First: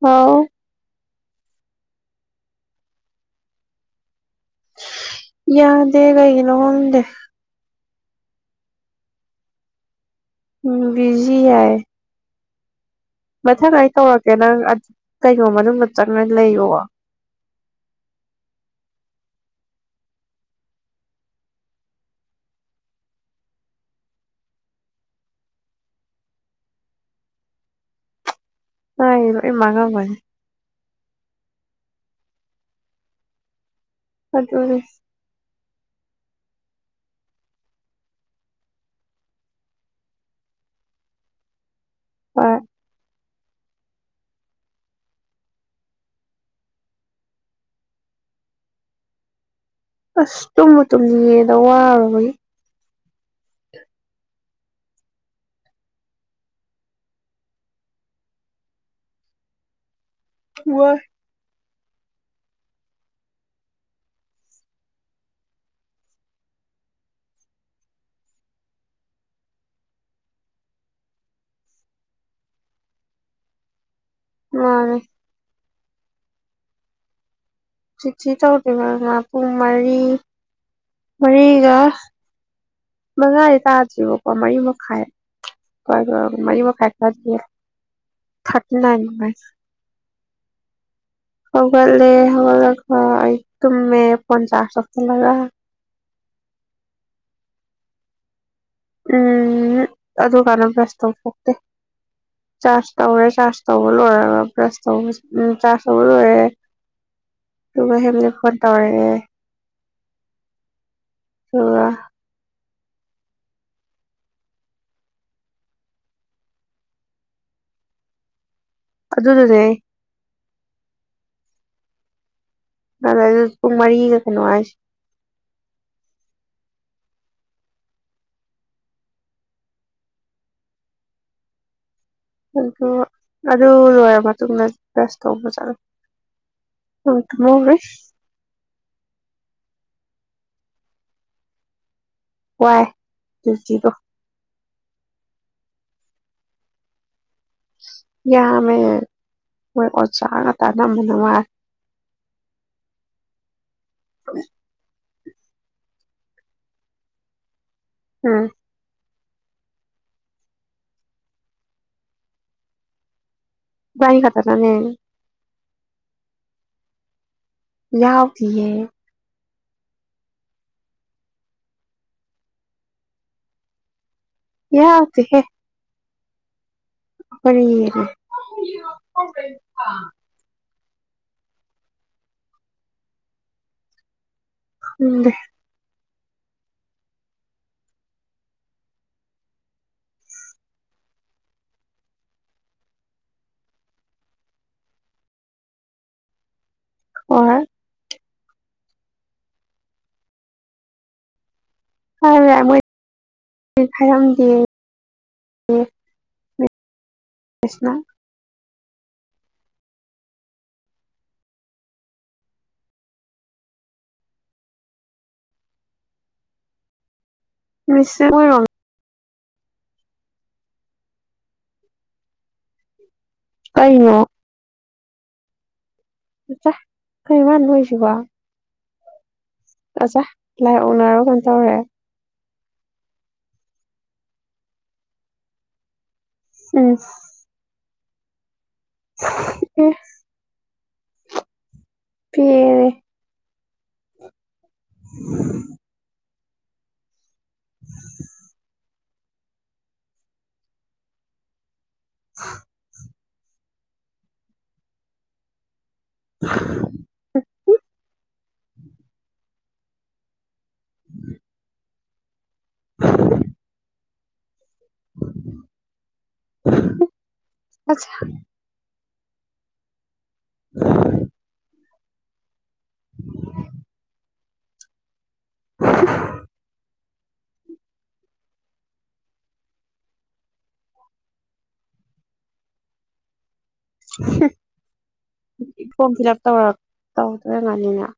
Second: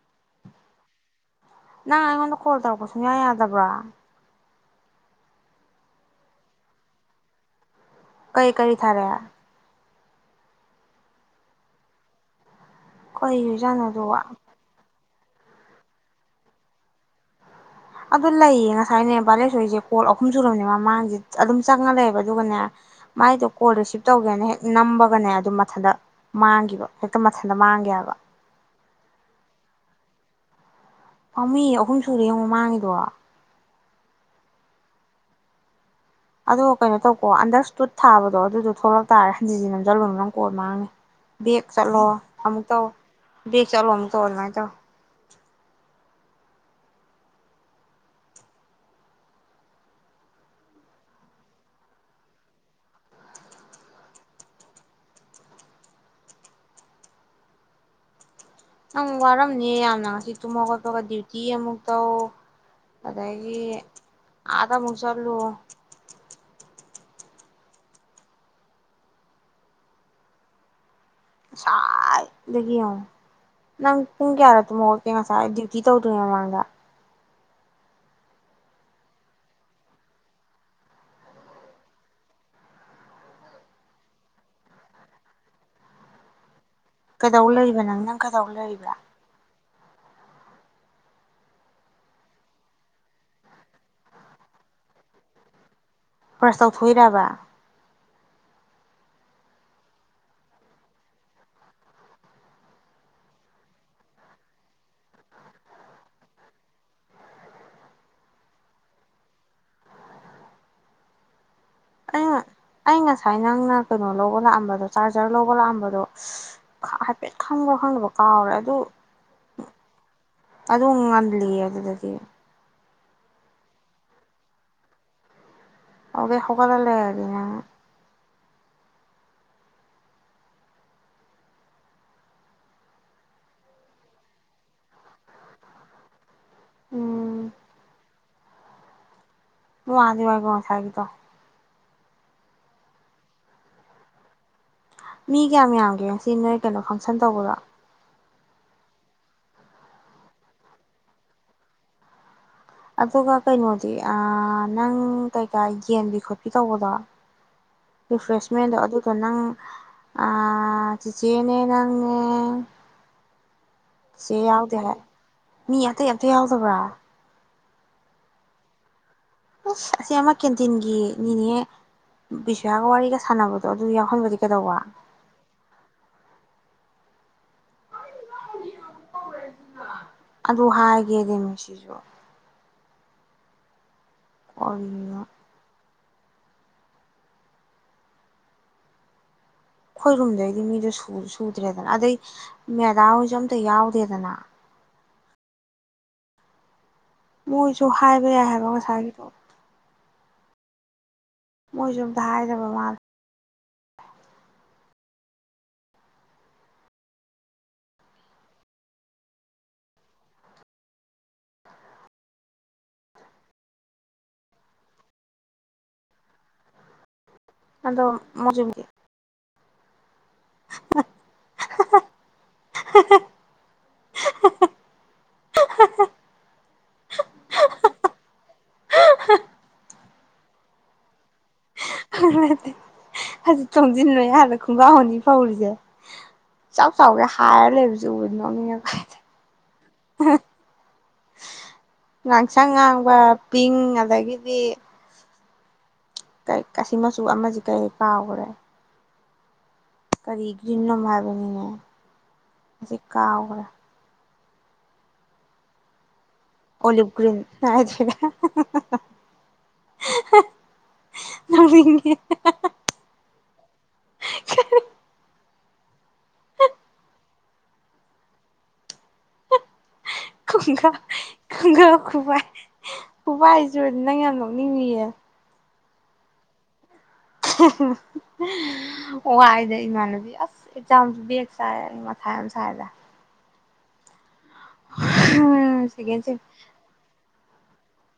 ꯍꯥꯎ ꯅꯪ ꯑꯩꯉꯣꯟꯗ ꯀꯣꯜ ꯇꯧꯔꯛꯄ ꯁꯨꯡꯌꯥ ꯌꯥꯗꯕ꯭ꯔꯥ ꯌꯥꯗꯦ ꯀꯩꯒꯤꯅꯣ ꯈꯪꯗꯦ ꯀꯩ ꯀꯔꯤ ꯊꯥꯔꯦ ꯎꯝ ꯕꯤꯖꯤ ꯍꯥꯏ ꯃꯊꯪ ꯀꯔꯤꯖꯥꯠꯅꯣ ꯑꯩ ꯑꯗꯨꯕꯣ ꯇꯧꯔꯛꯀꯦ ꯅꯪ ꯀꯩꯅꯣ ꯃꯅꯨꯡꯗ ꯆꯪꯉ ꯂꯩꯋꯣ ꯑꯗꯨ ꯂꯩꯌꯦ ꯉꯁꯥꯏꯅꯦ ꯚꯂꯦꯛꯁꯣꯏꯔꯤꯁꯦ ꯀꯣꯜ ꯑꯍꯨꯝ ꯁꯨꯔꯕꯅꯤ ꯃꯃꯥꯡꯁꯦ ꯑꯗꯨꯝ ꯆꯪꯉ ꯂꯩꯕ ꯑꯗꯨꯒꯅꯦ ꯃꯥꯏꯗꯣ ꯀꯣꯜ ꯔꯤꯁꯤꯞ ꯇꯧꯒꯦꯅ ꯍꯦꯛ ꯅꯝꯕꯒꯅꯦ ꯑꯗꯨ ꯃꯊꯟꯇ ꯃꯥꯡꯒꯤꯕ ꯍꯦꯛꯇ ꯃꯊꯟꯇ ꯃꯥꯡꯒꯤ ꯍꯥꯏꯕ ꯑꯩ ꯂꯣꯏ ꯃꯥꯡꯉꯝꯃꯅꯤ ꯄꯥꯎꯃꯤ ꯑꯍꯨꯝ ꯁꯨꯔꯦ ꯌꯦꯡꯉꯣ ꯃꯥꯡꯉꯤꯗꯣ ꯑꯗꯨꯅꯦ ꯑꯗꯣ ꯀꯩꯅꯣ ꯇꯧꯀꯣ ꯑꯟꯗꯔ ꯁꯇꯨꯠ ꯊꯥꯕꯗꯣ ꯑꯗꯨꯗꯣ ꯊꯣꯛꯂꯛ ꯇꯥꯔ ꯍꯟꯖꯤ ꯁꯤ ꯅꯝꯁꯤꯜꯂꯨꯅꯣ ꯅꯪ ꯀꯣꯜ ꯃꯥꯡꯅꯤ ꯕꯦꯛ ꯆꯠꯂꯣ ꯍꯣꯏ ꯑꯃꯨꯛ ꯇꯧꯑꯣ ꯕꯦꯛ ꯆꯠꯂꯣ ꯑꯃꯨꯛꯇꯧ ꯑꯗꯨꯃꯥꯏ ꯇꯧ ꯑꯁ ꯇꯨꯝꯕ ꯇꯨꯝꯅꯤꯡ ꯉꯦꯗ ꯋꯥꯔꯨꯕꯒꯤ ꯑ ꯋꯥꯔꯝꯅꯦ ꯌꯥꯝꯅ ꯇꯨꯝꯕ ꯋꯥꯏ ꯍꯧꯖꯠꯄꯒ ꯗꯤꯎꯇꯤ ꯑꯃꯨꯛ ꯇꯧ ꯑꯗꯒꯤ ꯑꯥꯗ ꯑꯃꯨꯛ ꯆꯠꯂꯨ ꯁꯥꯏꯗꯒꯤ ꯌꯦꯡꯉꯣ ꯅꯪ ꯄꯨꯡ ꯀꯌꯥꯗ ꯇꯨꯝ ꯃꯥꯅꯦ ꯍꯧꯒꯠꯀꯦ ꯉꯁꯥꯏ ꯗꯨꯏ ꯀꯤ ꯇꯧꯗ꯭ꯔꯤꯉꯩ ꯃꯃꯥꯡꯗ ꯆꯤꯊꯤ ꯇꯧꯗꯔꯤꯕ ꯄꯨꯡ ꯃꯔꯤ ꯃꯔꯤꯒ ꯃꯉꯥꯗꯤ ꯇꯥꯗ꯭ꯦꯔꯤꯕꯀꯣ ꯃꯔꯤ ꯃꯈꯥꯏ ꯍꯣꯏ ꯃꯔꯤ ꯃꯈ ꯍꯥꯏ ꯊꯔꯇꯤ ꯀꯩꯗꯧ ꯂꯩꯔꯤꯕ ꯅꯪ ꯅꯪ ꯀꯩꯗꯧ ꯂꯩꯔꯤꯕ꯭ꯔꯥ ꯊꯔꯇꯤꯅꯥꯏꯟ ꯍꯧꯒꯠꯂꯦ ꯍꯧꯒꯠꯂꯒ ꯑꯩ ꯇꯨꯝꯃꯦ ꯐꯣꯟ ꯆꯥꯔꯁ ꯇꯧꯁꯤꯜꯂꯒ ꯄ꯭ꯔꯁ ꯇꯧꯊꯣꯛꯏꯔꯕ ꯎꯝ ꯑꯗꯨ ꯀꯥꯟꯗ ꯕ꯭ꯔꯁ ꯇꯧꯕꯊꯣꯛꯇꯦ ꯆꯥꯔꯖ ꯇꯧꯔꯦ ꯆꯥꯔꯖ ꯇꯧꯕ ꯂꯣꯏꯔꯒ ꯕ꯭ꯔꯁ ꯇꯧꯕ ꯎꯝ ꯆꯥꯔꯖ ꯇꯧꯕ ꯂꯣꯏꯔꯦ ꯑꯗꯨꯒ ꯍꯦꯝꯂꯤ ꯐꯣꯟ ꯇꯧꯔꯛꯑꯦ ꯊ [unintelligible] ꯑꯩꯅ ꯑꯩ ꯉꯁꯥꯏ ꯅꯪꯅ ꯀꯩꯅꯣ ꯂꯧꯕ ꯂꯥꯛꯑꯝꯕꯗꯣ ꯆꯥꯔꯖꯔ ꯂꯧꯕ ꯂꯥꯛꯑꯝꯕꯗꯣ ꯍꯥꯏꯐꯦꯠ ꯈꯪꯕ꯭ꯔ ꯈꯪꯗꯕ ꯀꯥꯎꯔꯦ ꯑꯗꯨ ꯑꯗꯨꯅꯥꯅꯦ ꯑꯗꯨ ꯉꯜꯂꯤꯌꯦ ꯑꯗꯨꯗꯗꯤ ꯑꯗꯨꯗꯥꯏ ꯗꯨ ꯄꯨꯡ ꯃꯔꯤꯒ ꯀꯩꯅꯣ ꯍꯥꯏꯁꯦ ꯑꯧꯒꯤ ꯍꯧꯒꯠꯂ ꯂꯩꯔꯗꯤꯅꯦ ꯑꯗꯨ ꯑꯗꯨ ꯂꯣꯏꯔ ꯃꯇꯨꯡꯗ ꯕ꯭ꯔꯁ ꯇꯧꯕ ꯆꯠꯂꯨ ꯍ ꯎꯝ ꯃꯃꯦ [unintelligible] ꯃ ꯑꯗꯤ ꯋꯥꯒꯁꯥꯏꯒꯤꯗꯣ ꯋꯥꯏ ꯇꯨ ꯖꯤꯔꯣ ꯃꯤ ꯀꯌꯥꯝ ꯌꯥꯝꯒꯦ ꯁꯤ ꯅꯣꯏ ꯀꯩꯅꯣ ꯐꯪꯁꯟ ꯇꯧꯕꯗꯣ ꯌꯥ ꯃꯦ ꯃꯣꯏ ꯑꯣꯖꯥꯒ ꯇꯥꯟꯅꯕ ꯅꯨꯡꯉꯥꯏ ꯑꯗꯨꯒ ꯀꯩꯅꯣ ꯑꯦ ꯑꯥ ꯅꯪ ꯀꯩꯀꯥ ꯌꯦꯟꯕꯤ ꯈꯣꯠꯄꯤ ꯇꯧꯕꯗꯣ ꯎꯝ ꯔꯤꯐ꯭ꯔꯦꯁꯃꯦꯟꯗꯣ ꯑꯗꯨ ꯅꯪ ꯑ ꯆꯤꯆꯦ ꯅꯦ ꯅꯪꯅꯦ ꯏꯕꯥꯅꯤ ꯆꯦ ꯈꯛꯇ ꯆꯠꯂꯦ ꯌꯥꯎꯗꯦ ꯍꯥꯏ ꯃꯤ ꯑꯇꯩ ꯑꯝꯇ ꯌꯥꯎꯗꯕ꯭ꯔꯣ ꯌꯥꯎꯗꯤꯌꯦ ꯑꯁ ꯑꯁꯤ ꯑꯃ ꯀꯦꯟꯇꯤꯟꯒꯤ ꯅꯤꯅꯦ ꯕꯤꯁ꯭ꯋꯥꯒ ꯋꯥꯔꯤꯒ ꯁꯥꯟꯅꯕꯗꯣ ꯑꯗꯨ ꯌꯥꯎꯍꯟꯂꯗꯤ ꯌꯥꯎꯗꯦꯍꯦ ꯐꯅꯤꯔ [unintelligible] ꯎ ꯑ [inaudible] ꯗꯨ ꯍꯥꯏꯒꯦꯗꯦ ꯃꯁꯤꯁꯨ ꯀꯔꯤꯅꯣ ꯈꯪꯗꯦ ꯑꯩꯈꯣꯏꯔꯨꯝꯗꯩꯗꯤ ꯃꯤꯗꯣ ꯁꯨꯗ꯭ꯔꯦꯗꯅ ꯑꯗꯩ ꯃꯦꯗꯥꯍꯣꯏꯁꯨ ꯑꯝꯇꯥ ꯌꯥꯎꯗꯦꯗꯅ ꯍꯣꯏ ꯃꯣꯏ ꯖꯨ ꯍꯥꯏ ꯍꯥꯏꯒꯁꯥꯏꯒꯤ ꯇ [unintelligible] ꯃꯣꯏꯁꯨ ꯑꯝꯇ ꯍꯥꯏꯗꯕ ꯃꯥꯜꯂꯦ ꯍꯥꯏꯔꯝꯗꯦ ꯀꯁꯃ [unintelligible] ꯑꯗꯣ ꯃꯤꯁ ꯃꯣꯏꯔꯣꯝ ꯃꯖꯨꯝꯒꯤ ꯍꯥ ꯍꯥ ꯍꯥ ꯍꯥ ꯍꯥ ꯀꯩꯅꯣ ꯍꯥ ꯍꯥ ꯀꯩꯅꯣ ꯃꯥꯅꯥ ꯅꯣꯛꯏꯁꯤꯕꯣ ꯑꯆꯥ ꯂꯥꯏ ꯑꯣꯛꯅꯔꯕ ꯀꯩꯅꯣꯇꯧꯔꯦ ꯅꯠꯇꯦ ꯍꯧꯖꯤꯛ ꯇꯣꯡꯁꯤꯟ ꯃꯌꯥꯗ ꯈꯪꯒꯥꯎ ꯑꯅꯤ ꯐꯧꯔꯤꯁꯦ ꯆꯥꯎ ꯎꯝ ꯆꯥꯎꯒꯩ ꯍꯥꯏꯔ ꯂꯩꯕꯖꯦ ꯗꯨꯒ ꯅꯣꯛꯅꯤꯛꯉꯛ ꯑꯦ ꯉꯥꯡꯁꯪ ꯄꯦꯔꯦ ꯉꯥꯡꯕ ꯄꯤꯡ ꯑꯗꯒꯤꯗꯤ ꯀ ꯀꯥꯁꯤꯃꯁ [unintelligible] ꯇꯨ ꯑꯃꯁꯦ ꯀꯔꯤ ꯀꯥꯎꯈ꯭ꯔꯦ ꯀꯔꯤ ꯅꯝ ꯍꯥꯏꯕꯅꯤꯅꯦ [inaudible] ꯀꯥꯎꯒꯔꯦ ꯑꯣꯂꯤꯚ ꯒ꯭ꯔꯤꯟ [unintelligible] [unintelligible] ꯅꯣꯛꯅꯤꯡ ꯑꯦ ꯍꯦ ꯍ ꯍꯦ ꯎ [inaudible] ꯍꯤ ꯍꯤꯛ ꯑꯆꯥ ꯈꯨꯡꯒ ꯈꯨꯡꯒꯥꯎ ꯈꯨꯕꯥꯏ ꯎꯕ ꯍꯥꯏꯁꯨꯨ ꯅꯪ ꯌꯥꯝ ꯅꯣ ꯀꯅꯤ ꯑꯦ [unintelligible] [inaudible] ꯍꯨꯝ ꯍꯨ ꯋꯥꯏꯗ ꯏꯃꯥꯟꯅꯕꯤ ꯑꯁ ꯑꯦꯛꯖꯥꯝꯁꯨ ꯕꯦꯛ ꯆꯥꯏ ꯑꯩ ꯃꯊꯥ ꯌꯥꯝ ꯁꯥꯏꯗ ꯍꯝ ꯐꯣꯝ ꯁꯦꯀꯦꯟ ꯐꯤꯜ ꯁꯦꯝ ꯑꯞ ꯇꯧꯔꯛ ꯇꯧ ꯑꯗꯨ ꯉꯜꯅꯤꯅ [unintelligible]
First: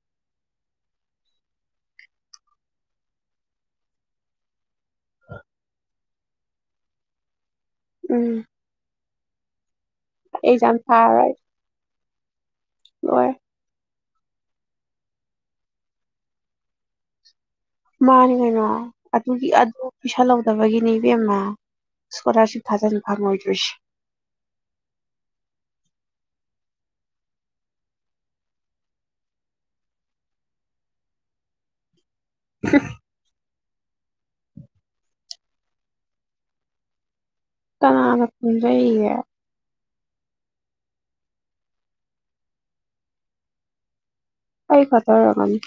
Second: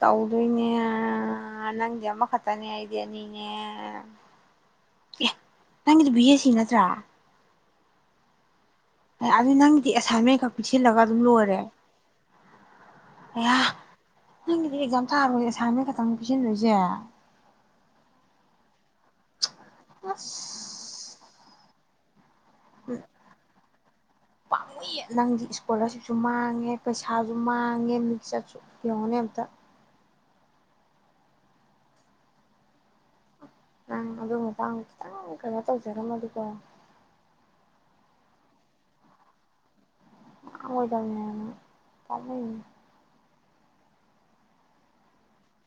ꯇꯧꯗꯣꯏꯅꯦ ꯅꯪꯗꯤ ꯑꯃꯈꯛꯇꯅꯦ ꯑꯩꯗꯤ ꯑꯅꯤꯅꯦ ꯑꯦ ꯅꯪꯒꯤꯗꯨ ꯕꯤꯌꯦ ꯁꯤ ꯅꯠꯇ꯭ꯔꯥ ꯎꯝ ꯑꯗꯨ ꯅꯪ ꯑꯦꯁꯥꯏꯟꯃꯦꯟ ꯈꯛ ꯑꯦꯛꯖꯥꯝ ꯄꯤꯁꯤꯜꯂꯒ ꯑꯗꯨꯝ ꯊꯥꯔꯔꯣꯏ ꯂꯣꯏꯔꯦ ꯂꯣꯏꯔꯦ ꯑꯌꯥ ꯅꯪꯒꯤꯗꯤ ꯑꯦꯛꯖꯥꯝ ꯊꯥꯔꯣꯏ ꯑꯦꯁꯥꯏꯟꯃꯦꯟ ꯈꯛꯇꯪ ꯄꯤꯁꯤꯟꯗꯣꯏꯁꯦ ꯃꯥꯅꯤ ꯀꯩꯅꯣ ꯑꯗꯨꯒꯤ ꯑꯗꯨ ꯄꯤꯁꯤꯜꯂꯧꯗꯕꯒꯤꯅꯤ ꯏꯕꯦꯝꯃ ꯁ꯭ꯀꯣꯂꯔꯁꯤꯞ ꯊꯥꯖꯤꯟ ꯐꯪꯂꯣꯢꯗꯣꯢꯁꯦ ꯁꯨ ꯃꯥꯡꯉꯦ ꯄꯩꯁꯥꯁꯨ ꯃꯥꯡꯉꯦ ꯃꯤꯛꯆꯠꯁꯨ ꯌꯦꯡꯉꯨꯅꯦ ꯑꯝꯇ ꯍꯨꯝ ꯅꯪ ꯑꯗꯨ ꯃꯇꯥꯡ ꯈꯤꯇꯪ ꯀꯩꯅꯣ ꯇꯧꯖꯔꯝꯃꯗꯤꯀꯣ ꯀꯅꯥꯅ ꯈꯪꯖꯩꯌꯦꯒꯦ ꯈꯪꯉꯣꯏꯗꯕꯅꯤ ꯄꯥꯝꯃꯨꯢꯌꯦ ꯑꯩ ꯈꯠꯇ ꯑꯣꯢꯔꯝꯒꯅꯤ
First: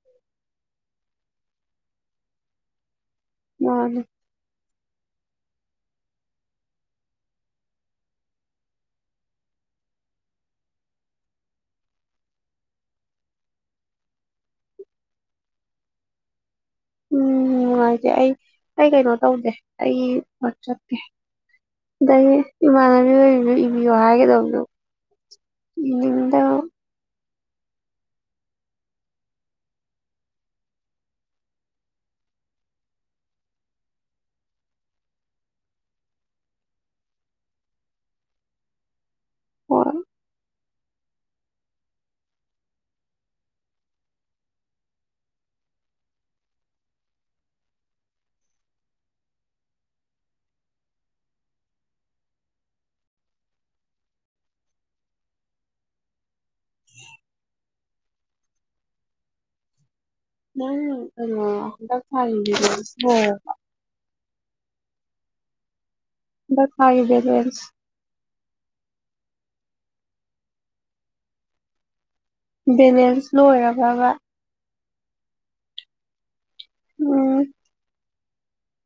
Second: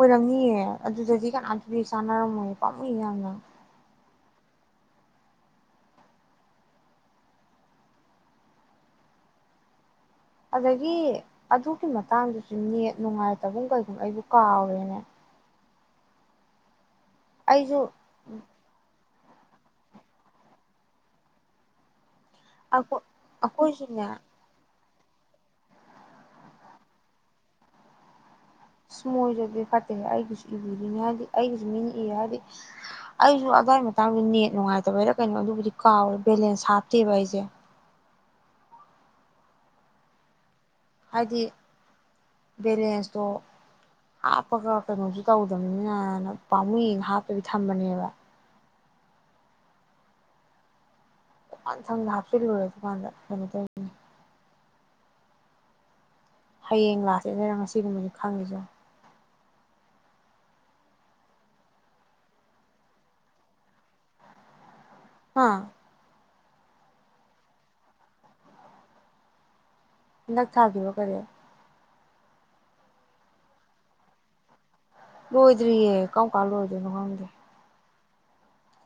ꯑꯣꯏꯔꯝꯅꯤꯑꯦ ꯑꯗꯨꯗꯗꯤ ꯀꯅꯥꯝꯇꯗꯤ ꯚꯦꯠ ꯆꯥꯟꯅꯔꯝꯃꯣꯏꯌꯦ ꯄꯥꯝꯃꯨꯢꯌꯦ ꯌꯥꯝꯅ ꯃꯥꯅꯤ ꯑꯗꯒꯤ ꯑꯗꯨꯒꯤ ꯃꯇꯥꯡꯗꯁꯨ ꯅꯦꯠ ꯅꯨꯡꯉꯥꯏꯇꯕꯨꯝ ꯀꯩꯒꯨꯝ ꯑꯩꯕꯨ ꯀꯥꯎꯔꯦꯅꯦ ꯎꯝ ꯑꯩꯁꯨ ꯅꯨꯉꯥꯢꯇꯦ ꯑꯩ ꯑꯩ ꯀꯩꯅꯣ ꯇꯧꯗꯦ ꯑꯩ ꯋꯥꯆꯞꯀꯤ ꯑꯩ ꯑꯈꯣꯏ ꯏꯃꯥꯟꯅꯕꯤ ꯃꯩꯗꯨꯅ ꯏꯕꯤꯌꯣ ꯑꯩꯈꯣꯏꯁꯨꯅꯦ ꯍꯥꯏꯒꯗꯧꯗꯣ ꯗꯥ ꯑꯁ ꯃꯣꯏꯗꯨꯗꯤ ꯐꯠꯇꯦꯍꯦ ꯑꯩꯒꯤꯁꯨ ꯏꯕꯤꯔꯤꯅꯦ ꯍꯥꯏꯕꯗꯤ ꯑꯩꯒꯤꯁꯨ ꯃꯤꯅ ꯏ ꯍꯥꯏꯗꯤ ꯑꯩꯁꯨ ꯑꯗꯨꯋꯥꯏ ꯃꯇꯥꯡꯗ ꯅꯦꯠ ꯅꯨꯡꯉꯥꯏꯇꯕꯩꯔ ꯀꯩꯅꯣ ꯑꯗꯨꯕꯨꯗꯤ ꯀꯥꯎꯔꯦ ꯕꯦꯂꯦꯟꯁ ꯍꯥꯞꯇꯦꯕ ꯑꯩꯁꯦ [unintelligible] ꯍꯥꯏꯗꯤ ꯕꯦꯂꯦꯟꯁꯇꯣ ꯍꯥꯞꯄꯒ ꯀꯩꯅꯣꯁꯨ ꯇꯧꯗꯕꯅꯤꯅ ꯅ ꯄꯥꯝꯃꯨꯏ ꯌꯦ ꯍꯥꯞꯇꯕꯤ ꯊꯝꯕꯅꯦꯕ [unintelligible] ꯍꯌꯦꯡ ꯂꯥꯁꯗꯦꯠ ꯅꯦꯅ ꯉꯁꯤꯒꯨꯝꯕꯖꯦ ꯈꯪꯉꯤꯁꯦ ꯌꯦꯡꯉꯣ [unintelligible] ꯍꯥ ꯗꯥꯇꯥꯒꯤ ꯕꯦꯂꯦꯟꯁ ꯍꯟꯗꯛ ꯊꯥꯒꯤꯔꯣ ꯀꯔꯤ ꯕꯦꯂꯦꯟꯁ ꯂꯣꯏꯔꯕꯥꯕ ꯂꯣꯏꯗ꯭ꯔꯤꯌꯦ ꯀꯥꯎ ꯀꯝꯀꯥꯟ ꯂꯣꯏꯗꯣꯏꯅꯣ ꯈꯪꯗꯦ ꯎꯝ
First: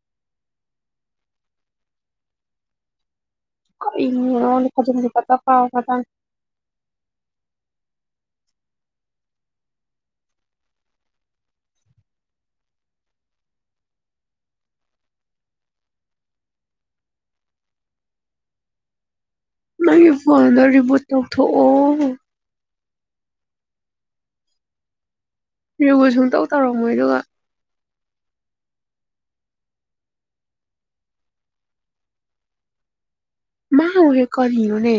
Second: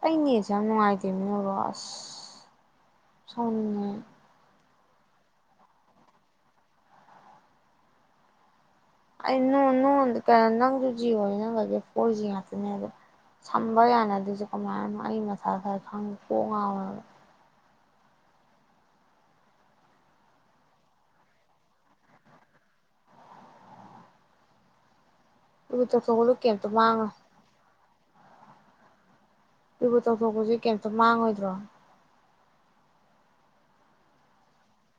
ꯑꯩ ꯅꯦꯠꯁꯦ ꯌꯥꯝ ꯅꯨꯡꯉꯥꯏꯇꯦꯃꯤ ꯅꯣꯏꯕꯣ ꯑꯁ ꯁꯥꯎꯅꯤꯡꯉꯦ [unintelligible] [unintelligible] ꯑꯩ ꯅꯣꯟ ꯅꯣꯟ ꯅꯪꯁꯨ ꯖꯤꯌꯣ ꯅꯤꯅ ꯐꯣꯔ ꯖꯤ ꯉꯥꯛꯇꯅꯦꯕ ꯁꯝꯕ ꯌꯥꯅꯗ꯭ꯔꯤꯁꯦ ꯀꯃꯥꯏꯅꯅꯣ ꯑꯩ ꯃꯊꯥ ꯁꯥꯏ ꯈꯪ ꯀꯣꯛ ꯉꯥꯎꯋꯦ ꯍꯥꯏꯕ ꯅꯪꯒꯤ ꯐꯣꯟꯗꯣ ꯔꯤꯕꯨꯠ ꯇꯧꯊꯣꯛꯑꯣ ꯔꯤꯕꯨꯠ ꯇꯧꯊꯣꯛꯄꯗꯣ ꯁꯨꯡꯇꯧ ꯀꯩꯝꯇ ꯇꯧꯔꯝꯃꯣꯏ ꯃꯥꯡꯉꯣꯏ ꯑꯗꯨꯒ ꯔꯤꯕꯨꯠ ꯇꯧꯊꯣꯛꯄꯁꯤ ꯀꯩꯝꯇ ꯃꯥꯡꯉꯣꯏꯗ꯭ꯔꯣ ꯃꯥꯡꯒꯣꯏꯍꯦ ꯀꯔꯤꯅꯣꯅꯦ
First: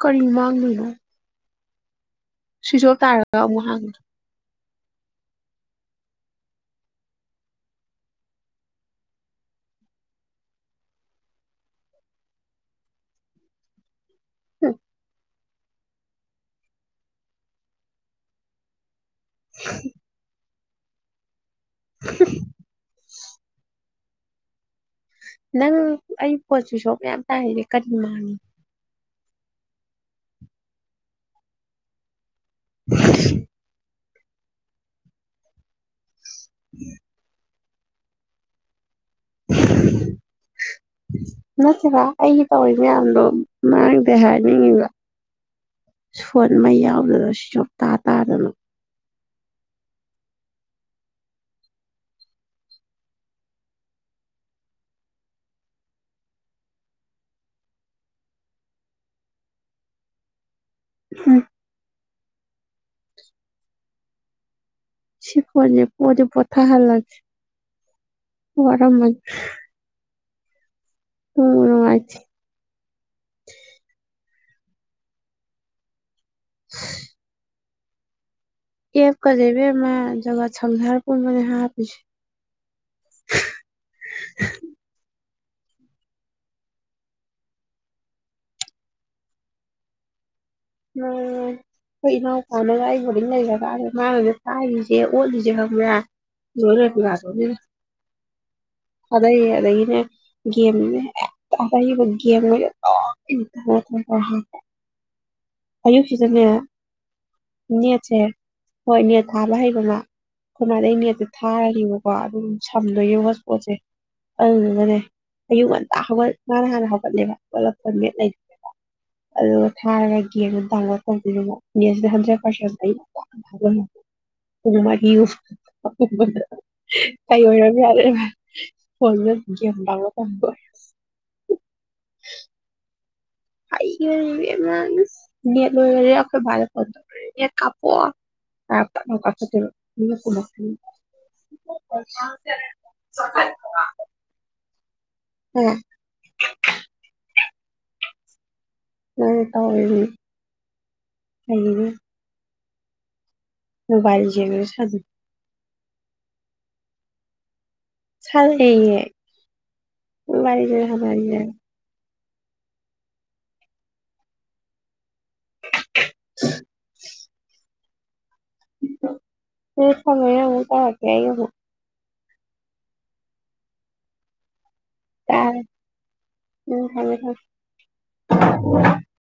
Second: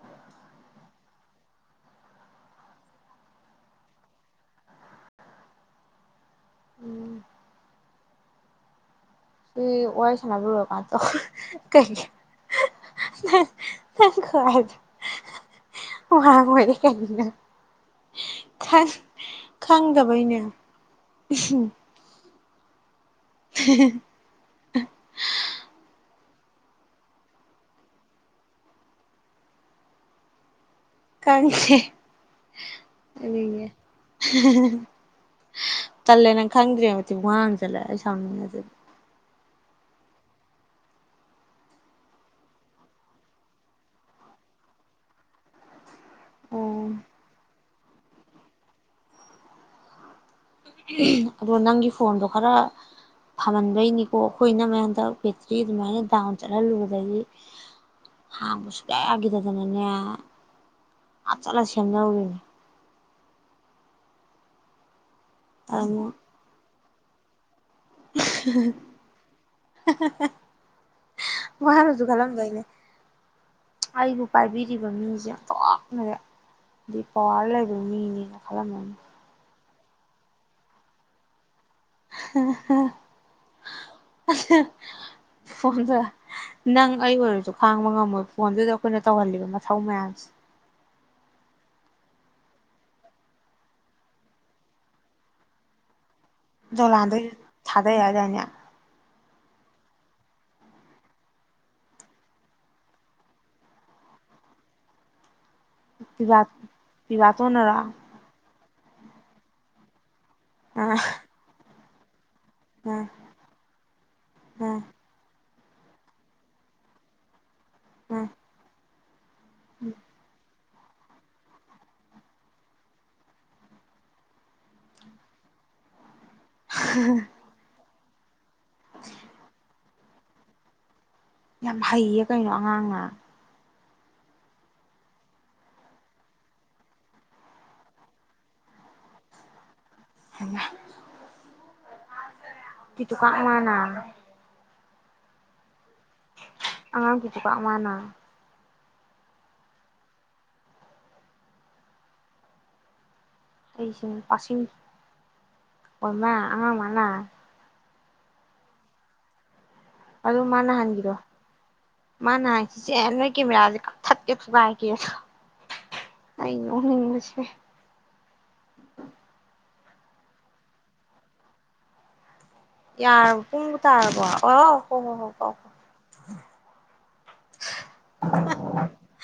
ꯀꯔꯤ ꯃꯥꯡꯗꯣꯏꯅꯣ ꯁꯤꯁꯣꯞ ꯇꯥꯔꯒ ꯑꯃꯨꯛ ꯍꯥꯡ ꯎꯝ ꯁꯤ ꯋꯥꯔꯤ ꯁꯟꯅꯕ ꯂꯣꯏꯔ ꯀꯥꯟꯗ ꯇꯧꯔꯒꯦ ꯀꯩꯒꯤ ꯅꯪ ꯈꯨꯍꯥꯏꯗꯣ [unintelligible] ꯈꯪꯗꯕꯩꯅꯦ [unintelligible] [unintelligible] [unintelligible] ꯅꯪ ꯑꯩ ꯐꯣꯟ ꯁꯤꯁꯣꯞ ꯃꯌꯥꯝ ꯇꯥꯏꯔꯤꯁꯦ ꯀꯔꯤ ꯃꯥꯟ ꯈꯪꯗꯦ [unintelligible] [unintelligible] ꯇꯜꯂꯦ ꯅꯪ ꯈꯪꯗ꯭ꯔꯦ ꯈꯨꯋꯥ ꯅꯦ [unintelligible] ꯅꯠꯇꯦꯕ ꯑꯩꯒꯤ ꯇꯧꯔꯤ ꯃꯌꯥꯝꯗꯣ ꯃꯥꯡꯗꯦ ꯍꯥꯏꯅꯤꯡꯉꯤꯕ [unintelligible] ꯇꯥ ꯇꯥꯗꯅ ꯑꯗꯣ ꯅꯪꯒꯤ ꯐꯣꯟꯗꯣ ꯈꯔ ꯐꯔꯝꯕꯩꯅꯤꯀꯣ ꯑꯩꯈꯣꯏ ꯏꯅꯝꯃꯒꯤ ꯍꯟꯗꯛ ꯕꯦꯇ꯭ꯔꯤ ꯑꯗꯨꯃꯥꯏꯅ ꯗꯥꯎꯟ ꯆꯠꯍꯜꯂꯨꯕꯗꯒꯤ ꯍꯥꯡꯕ ꯁꯨꯡꯌꯥ ꯌꯥꯒꯤꯗꯗꯅꯦ ꯑꯥ ꯎꯝ ꯆꯠꯂ ꯁꯦꯝꯅꯔꯨꯔꯤꯅꯦ ꯁꯤ ꯐꯣꯟꯁꯦ ꯑꯃꯨꯛ ꯄꯣꯗꯤ ꯄꯣꯊꯥ ꯍꯜꯂꯒꯦ [inaudible] ꯋꯥꯔꯝꯃꯟ ꯃꯥꯅꯖꯨ ꯈꯜꯂꯝꯗꯣꯏꯅꯦ ꯑꯩꯕꯨ ꯄꯥꯏꯕꯤꯔꯤꯕ ꯃꯤꯁꯦ ꯊꯣꯛꯅꯅꯦ ꯗꯤ ꯄꯋꯥꯔ ꯂꯩ ꯑꯗꯨ ꯃꯤꯅꯤꯅ ꯑꯦ ꯀꯩꯅꯣ ꯏꯕꯦꯝ ꯃꯦ ꯖꯒꯠ ꯁꯪꯁꯥꯔ ꯄꯨꯝꯕꯅꯦ ꯍꯥꯏꯑꯦꯕ ꯍꯥꯍꯥ ꯍ ꯑꯊꯥ ꯐꯣꯟꯗ ꯅꯪ ꯑꯩ ꯑꯣꯏꯔꯁꯨ ꯈꯥꯡꯕ ꯉꯝꯃꯣꯏ ꯐꯣꯟꯗꯨꯗ ꯑꯩꯈꯣꯏꯅ ꯇꯧꯍꯜꯂꯤꯕ ꯃꯊꯧ ꯃꯌꯥꯝꯁꯦ ꯎꯝ ꯑꯩꯈꯣꯏ ꯏꯅꯥꯎꯄꯥꯅꯒ ꯑꯩ ꯕꯣꯔꯗꯤꯡ ꯂꯩꯈꯔꯀꯥꯟꯗꯗ ꯃꯥꯅꯅꯦ ꯊꯥꯏꯔꯤꯁꯦ ꯑꯣꯠꯂꯤꯁꯦ ꯈꯪꯕ꯭ꯔꯥ ꯂꯣꯏ ꯖꯂꯥꯟꯗꯩ ꯊꯥꯗꯩ ꯍꯥꯏꯗꯥꯏꯅꯦ ꯑꯗꯩ ꯑꯗꯩꯒꯤꯅꯦ ꯒꯦꯝꯗꯨꯅ ꯍꯦꯛꯇ ꯑꯔꯩꯕꯥ ꯒꯦꯝꯒꯩꯁꯦ ꯂꯣꯏꯅ ꯃꯊꯪ ꯃꯊꯪ ꯇꯧꯋꯦ ꯍꯥꯏꯕꯥ ꯄꯤꯕꯥ ꯑꯌꯨꯛꯁꯤꯗꯅꯦ ꯄꯤꯕꯥꯇꯣꯟꯅꯔꯣ ꯅꯦꯠꯁꯦ ꯍꯣꯏ ꯅꯦꯠ ꯊꯥꯕ ꯍꯩꯕ ꯑꯃ ꯑꯩꯈꯣꯏ ꯑ ꯏꯃꯥꯗꯒꯤ ꯅꯦꯠꯇꯣ ꯊꯥꯔꯅꯤꯕ ꯋꯥꯠ ꯎꯝ ꯎꯝ ꯁꯝꯗꯣꯏꯅꯦ ꯍꯣꯠꯁꯄꯣꯠꯁꯦ ꯎꯝ ꯑꯗꯨꯗꯨꯒꯥꯅꯦ ꯑꯌꯨꯛ ꯉꯟꯇꯥ ꯍꯧꯒꯠ ꯃꯥꯅ ꯍꯥꯟꯅ ꯍꯧꯒꯠꯂꯦꯕ [unintelligible] ꯑꯗꯨꯒ ꯎꯝ ꯊꯥꯔꯒ ꯂ ꯇꯧꯕꯤꯔꯣ ꯍꯟꯗ꯭ꯔꯦꯠ ꯄꯔꯁ [unintelligible] [unintelligible] ꯐꯣꯟ ꯃꯦꯠ ꯒꯦꯝ ꯗꯥꯋꯟꯂꯣꯠ ꯇꯟꯕ꯭ꯔꯣ ꯌꯥꯝ ꯍꯩꯌꯦ ꯀꯩꯅꯣ ꯑꯉꯥꯡꯅ ꯍꯩꯈꯔꯦꯗꯥ ꯏꯕꯦꯝꯃ ꯏꯁ ꯅꯦꯠ ꯂꯣꯏꯈ꯭ꯔꯗꯤ ꯑꯩꯈꯣꯏ ꯄꯥꯗ ꯀꯣꯜ ꯇꯧꯗꯣꯏꯅꯦ ꯅꯦꯠ ꯀꯞꯄꯛꯑꯣ ꯍꯥꯏꯔꯒ ꯄꯛꯂꯥꯎ ꯀꯞꯄꯛꯇꯣꯏꯕ ꯏꯅꯦ ꯀꯨꯂꯥꯄꯤ ꯑꯣꯖꯥ [unintelligible] ꯎꯝ ꯆꯤꯄꯥꯛ ꯃꯥꯅ ꯎꯝ ꯇꯧꯔꯦꯅꯦ ꯑꯣꯏꯅꯤꯅꯦ [unintelligible] ꯃꯣꯕꯥꯏꯜ ꯂꯤꯖꯦꯜꯒꯗꯣ ꯁꯥꯅꯧ ꯑꯣꯏ ꯃꯥ ꯑꯉꯥꯡ ꯃꯥꯅ ꯁꯜꯂꯦꯌꯦ ꯑꯗꯨ ꯃꯥ ꯅꯍꯥꯟꯒꯤꯗꯣ [unintelligible] ꯃꯥꯅ ꯍꯥꯢꯁꯦ ꯅꯣꯢ ꯀꯦꯃꯦꯔꯁꯦ ꯀꯛꯊꯠꯀꯦ ꯊꯨꯒꯥꯢꯒꯦ ꯑꯩ ꯅꯣꯛꯅꯤꯡꯕꯅ ꯁꯤꯔꯦ ꯍꯣꯏ ꯊꯝꯃꯒꯦ ꯑꯃꯨꯛ ꯇꯧꯔꯛꯀꯦ ꯑꯩ ꯑꯃꯨꯛ ꯌꯥꯔꯕ ꯄꯨꯡꯕꯨ ꯇꯥꯔꯕꯣ ꯑꯣ ꯍꯣ ꯍꯣ ꯍꯣ ꯍꯣ ꯇꯥꯔꯦ ꯍꯣ ꯎꯝ ꯊꯃꯦ ꯊꯃꯦ [inaudible]